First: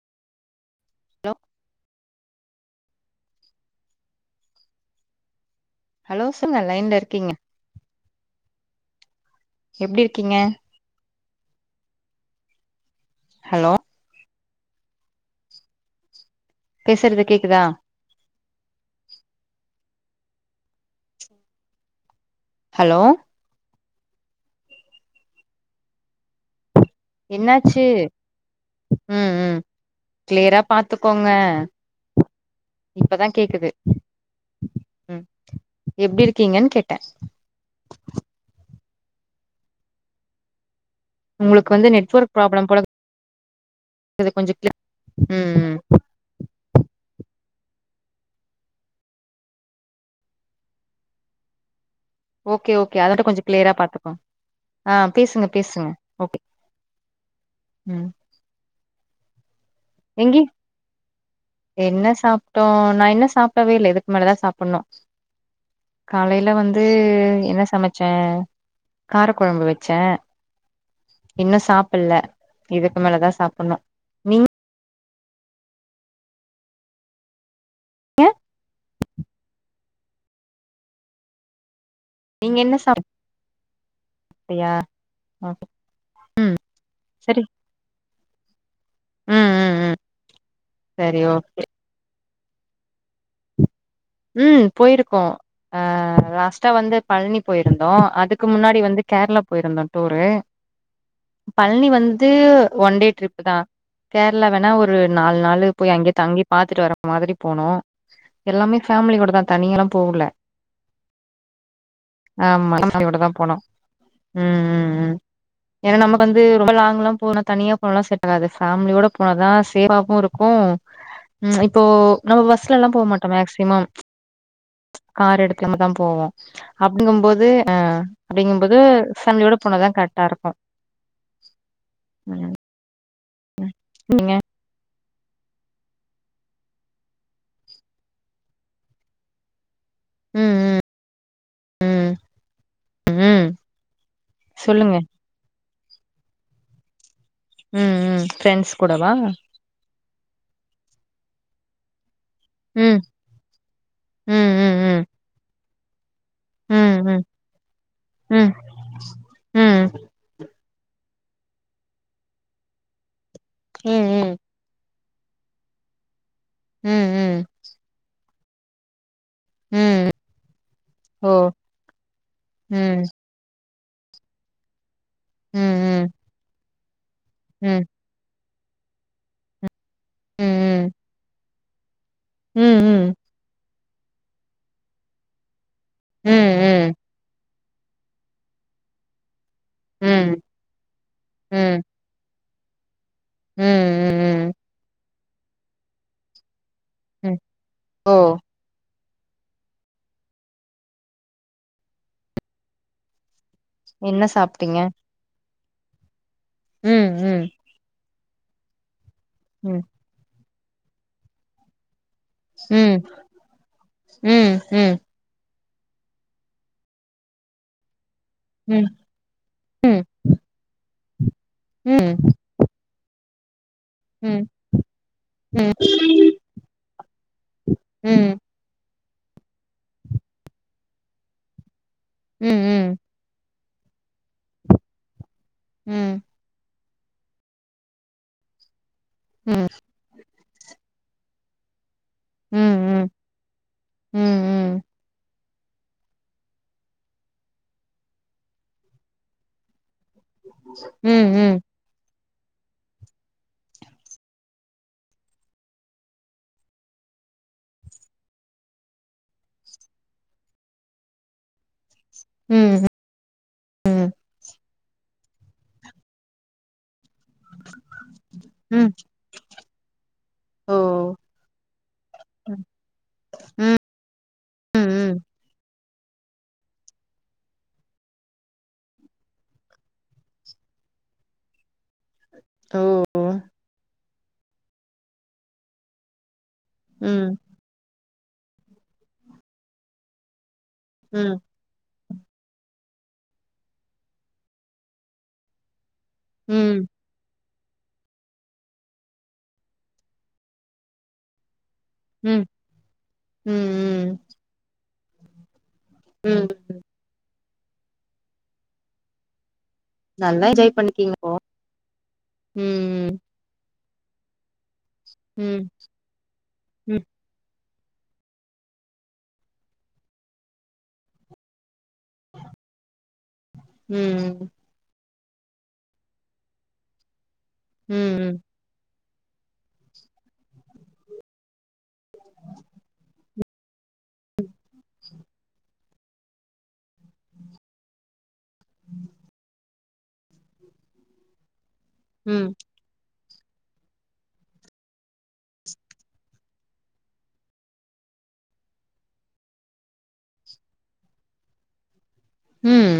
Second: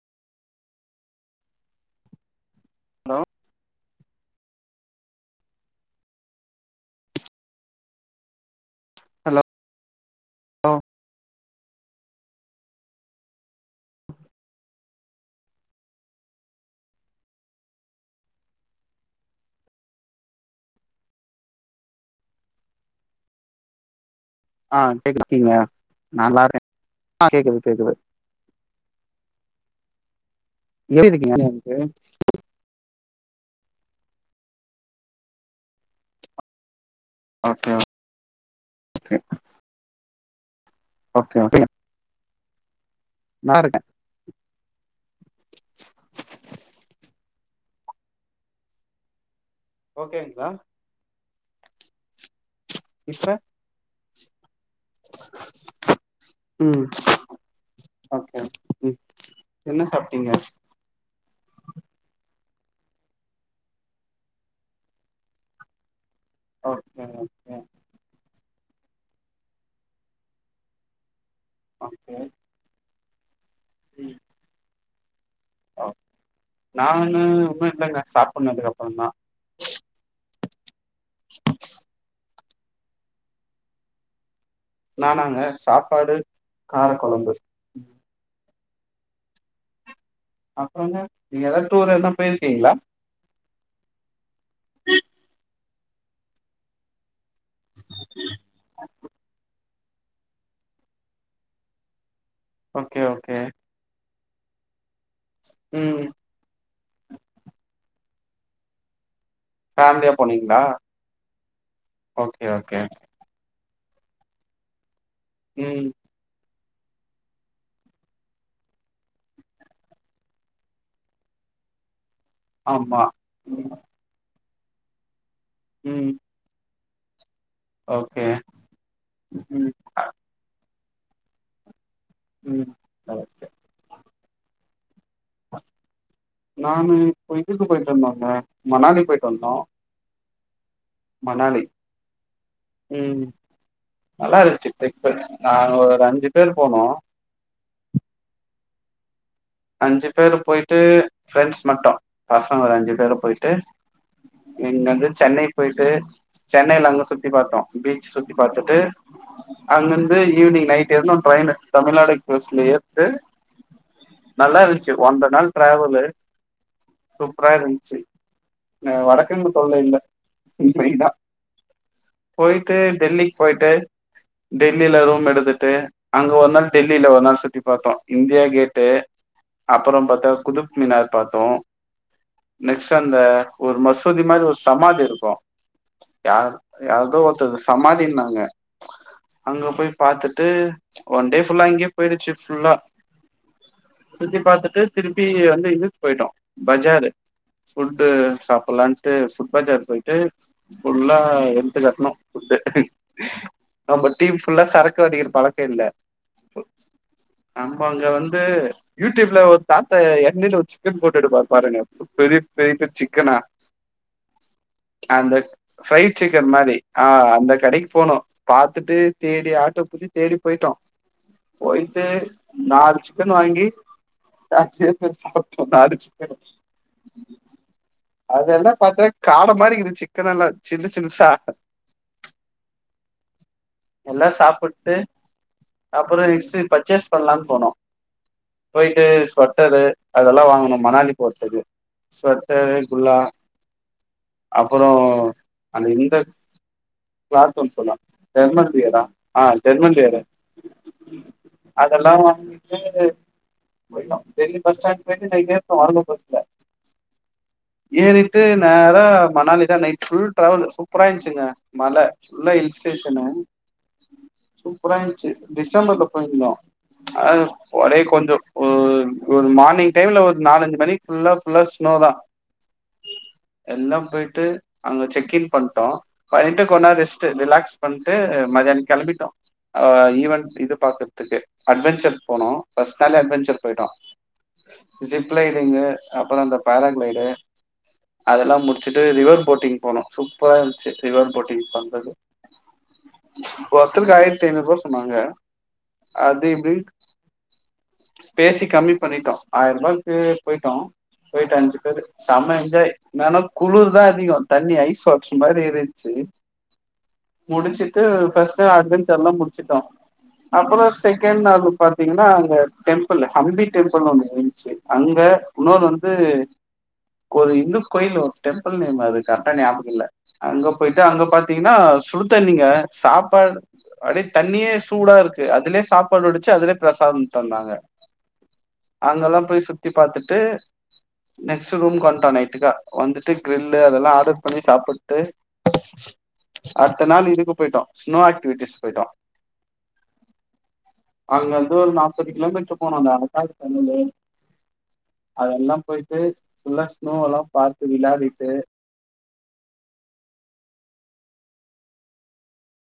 hello hello hello சொல்ங்க லைன்ல இருக்கீங்க ஹலோ எப்டி இருக்கீங்க ஹலோ பேசறது கேக்குதா ஹலோ ஆ கேக்குது [inaudible] கீங்க நா நல்லாருக்கே ஆ கேக்குது என்னாச்சு கேக்குது ம் ம் க்ளியரா எப்டி பாத்துக்கோங்க இருக்கீங்க எனக்கு இப்பதா கேக்குது ம் எப்டி இருக்கீங்கன் கேட்ட ஓகே ஓ கே உங்களுக்கு வந்து நெட்வொர்க் ப்ராப்ளம் போல நல்லாருக்கே இது கொஞ்சோ க்ளி ம் ம் ஓகேங்ளா ஓகே ஓகே அதோட இப்ப கொஞ்சோ க்ளியரா பாத்துக்கோங் ஆ பேசுங்க பேசுங்க ஓகே ம் ம் ஓகே ம் என்ன சாப்ட்டீங்க எங்கி என்ன சாப்ட்டோ நா இன்னு சாப்டவே இல்ல இதுக்கு மேலதா சாப்பிணு காலையில வந்து ஓகே ஓகே என்ன சமச்சே கார கொழம்பு வச்சே இன்னு ஓகே சாப்பில இதுக்கு மேலதா சாப்புணு ம் நானு இன்னு இல்லைங்க சாப்புட்னு இதுக்கப்புறோந்தா [inaudible] நீங்க என்ன சாப் நானாங்க ஓகே சாப்பாடு கார கொழம்பு சரி ம் ம் ம் அப்புறங்க சரி நீங்க ஓகே எதாவது டூர் எனா போயிருக்கீங்களா ம் போயிருக்கோ ஆ லாஸ்ட்டா வந்து பழனி போயிருந்தோ அதுக்கு முன்னாடி வந்து கேரளா போயிருந்தோ டூரு [inaudible] பழனி வந் து ஒன் ஓகே டே ஓகே டிரிப்புதா கேரளா வேணா ஒரு நாலு நாள் போய் ம் அங்கயே தங்கி பாத்துட்டு வர மாதிரி போனோ எல்லாமே ஃபேமிலிகூட தா தனியால்லா ஃபேமிலியா போவுல போனீங்களா ஓகே ஆமா ஓகே எல்லா ஃபேமிலியோடதா போனோ ம் ம் ம் ம் ஏன்னா நமக் வந்து ரொம்ப லாங்லா போனா தனியா போனலா செட்டகாது ஃபேம்லியோட போனதா சேஃபாவு இருக்கு ம் இப்போ நம்ம பஸ்லலா போ ஆமா மாட்டோ மேக்சிமம் கார் எடுத்துட்டுதா ம் போவோ அப்படிங்கும்போது ஆ ஓகே அப்படிங்கும் போது ம் ஃபேமிலியோட ஓகே போணாதா கரெக்டா இருக்கும் ம் அ நீங்க நானு இப்ப இதுக்கு போயிட்டு வந்தோங்க மணாலி போயிட்டு வந்தோ ம் ம் மணாலி ம் நல்லா இருந்துச்சு சொல்லுங்க ப்ளேசஸ் நாங்க ஒரு அஞ்சு பேரு போனோ ம் ம் ஃப்ரெண்ட்ஸ் கூடவா அஞ்சு பேரு போயிட்டு ஃப்ரெண்ட்ஸ் மட்டு பசங்க ஒரு அஞ்சு ம் பேரு போயிட்டு ம் ம் ம் இன்னது சென்னை போயிட்டு சென்னையில ம் அங்க ம் சுத்தி பாத்தோ பீச் சுத்தி ம் பாத்துட்டு ம் அங்கிருந்து ஈவினிங் நைட் ஏறுனோ ட்ரெயின்னு தமிழ்நாடு எக்ஸ்பிரஸ்ல ஏற்ட்டு ம் ம் நல்லா இருந்துச்சு ஒன்ற நாள் டிராவலு ம் ம் ம் சூப்பரா இருந்ச்சு அ வடக்கங்க தொல்லை இல்ல ம் இன்னைக்கிதா ஓ போய்ட்டு ம் டெல்லிக்கு போயிட்டு டெல்லியில ரூம் ம் எடுத்துட்டு ம் அங்க வந்தோன டெல்லில ஒரு நாள் சுத்தி ம் பாத்தோ இந்தியா கேட்டு அப்புறம் பாத்தா ம் ம் குதுப் மினார் பாத்தோ ம் நெக்ஸ்ட் ம் அந்த ஒரு மசூதி மாறி ஒரு சமாதி இருக்கு ம் யார் ம் யாருக்கோ ஒருத்தருக்கு சமாதினாங்க அங்க போய் பாத்துட்டு ஒன்டே ஃபுல்லா அங்கயே போயிடுச்சு ஃபுல்லா ம் சுத்தி ம் பாத்துட்டு திருப்பி வந்து இங்க போயிட்டோ பஜாரு ம் ஃபுட்டு ஓ சாப் ப்புல்லான்ட்டு ஃபுட் பஜார் போயிட்டு ஃபுல்லா வெளுத்து கட்ணோ ஃபுட்டு நம்ம என்ன டீம் ஃபுல்லா சாப்ட்டீங்க சரக்கு அடிக்கிற பழக்க இல்ல ம் ம் நம்ம அங்க வந்து யூடியூப்ல ஒரு ம் தாத்தா எண்ணேல வெச்சு சிக்கன் போட்டுட்டு இருப்பாரு பாருங்க பெரிய ம் ப்ளேட்டு ம் சிக்கனா ம் ம் அந்த ஃப்ரைட் சிக்கன் மாறி ஆ அந்த கடைக்கு போனோ பாத்துட்டு தேடி ஆட்டோ ம் புடிச்சு தேடி போயிட்டோ போயிட்டு ம் நாலு சிக்கன் வாங்கி ம் [inaudible] ம் நா அடிச்சுட்டே ம் அதெல்லா பாத்தா காடை மாறிருக்கிது சிக்கன் எல்லா சின்ன சின்ஸா ம் ம் எல்லா சாப்பிட்டு ம் அப்பறோ இச்சிட் பர்ச்சேஸ் ப்பிலானு போனோ போயிட்டு ம் ஸ்வட்டரு அதெல்லா வாங்குனோ மணாலி போறதுக்கு ம் ஸ்வட்டரு ம் குள்ளா ம் அப்பறோ அந்த இந்த கிளாத் ஒன்னு சொன்னா டெர்மன்பியரா ஆ டெர்மன்பியரு ம் ம் அதெல்லா வாங்கிட்டு போய்டோ டெல்லி பஸ் ஸ்டாண்டு போய்ட்டு நைட்டு ஏறிட்டோ வால்வோ பஸ்ல ஏறிட்டு நேரா மணாலி தா நைட் ஃபுல் டிராவல் சூப்பராயிருத்துச்சுங்க மல ஃபுல்லா ம் ம் ஹில்ஸ்டேஷனு சூப்பரா இருந்துச்சு டிசம்பர்ல போயிருந்தோ அதான ஒடே கொஞ்சோ உ ம் ஒரு மார்னிங் டைம்ல ஒரு நாலஞ்சு ஓ மணி ஃபுல்லா ஃபுல்லா ஸ்னோ தா எல்லா போயிட்டு ம் அங்க ம் செக் இன் பண்ட்டோ பண்ணிட்டு கொ நோரோ ரெஸ்ட்டு ரிலாக்ஸ் பண்ட்டு மத்தியானோ கெளம்பிட்டோ ஆ ஈவென்ட் இது பாக்கறதுக்கு அட்வெஞ்சர் போனோ ஓ ஃபஸ்ட்டு நாள்லே அட்வெஞ்சர் போயிட்டோ ஜிப் லைடிங்கு அப்பறோ அந்த பேராகிளைடு ம் அதெல்லா முடிச்சுட்டு ரிவர் போட்டிங் போனோ சூப்பரா இரு ந்துச்சு ம் ரிவர் ம் போட்டிங் பண்றது ஒத்தருக்கு ஆயிரத்தி ஐநூறு ரூவா சொன்னாங்க அப்டி ம் இப்டிட் பேசி கம்மி பண்ணிட்டோ ஆயிர ரூபாக்கு போயிட்டோ போயிட்டு அஞ்சு பேரு ம் செம்ம என்சாய் இன்னனா குளிர் தா ம் அதிகோ தண்ணி ஐஸ் வாட்டர் மாரி இருஞ்ச்சு ம் முடிச்சிட்டு ஃபஸ்ட்டு அட்வெஞ்சர் ல்லா முடிச்சிட்டோ நல்லா என்ஜாய் அப்பறோ செக் பண்ணிருக்கீங்க அப்போ செகண்ட் நாளு பாத்தீங்கன்னா அந்த ம் டெம்பிள் ஹம்பி டெம்பிள்னு ஒன்னு இருந்துச்சு அங்க ம் இன்னொன்னு வந்து ம் ம் ஒரு இந்து கோயில் ஒரு டெம்பிள் நேம் அது கரெக்டா ஞாபக இல்ல அங்க போயிட்டு அங்க பாத்தி னா சுடுத்தண்ணிங்க சாப்பாடு அப்டி ம் தண்ணியே சூடா இருக்கு தே அதுலயே சாப்பாடு வடிச்சு அதுலயே பிரசாதோ தந்தாங்க ம் அங்கெல்லா போய் சுத்தி பாத்துட்டு நெக்ஸ்ட் ரூம்க்கு வந்துட்டோ நைட்டுக்கா வந்துட்டு கிரில் அதெல்லா ஆர்டர் பண்ணி சாப்பிட்டு அடுத்த நாள் இதுக்கு போயிட்டோ ஸ்னோ ஆக்டிவிட்டிஸ் போயிட்டோ அங்க இருந்து ஒரு நாப்பது ம் கிலோமீட்டரு போனோங்க அங்க எட்டாயிரத்தி ஐநூலு அதெல்லா போயிட்டு ஃபுல்லா ஸ்னோ எல்லா பாத்து விளாடிட்டு ம்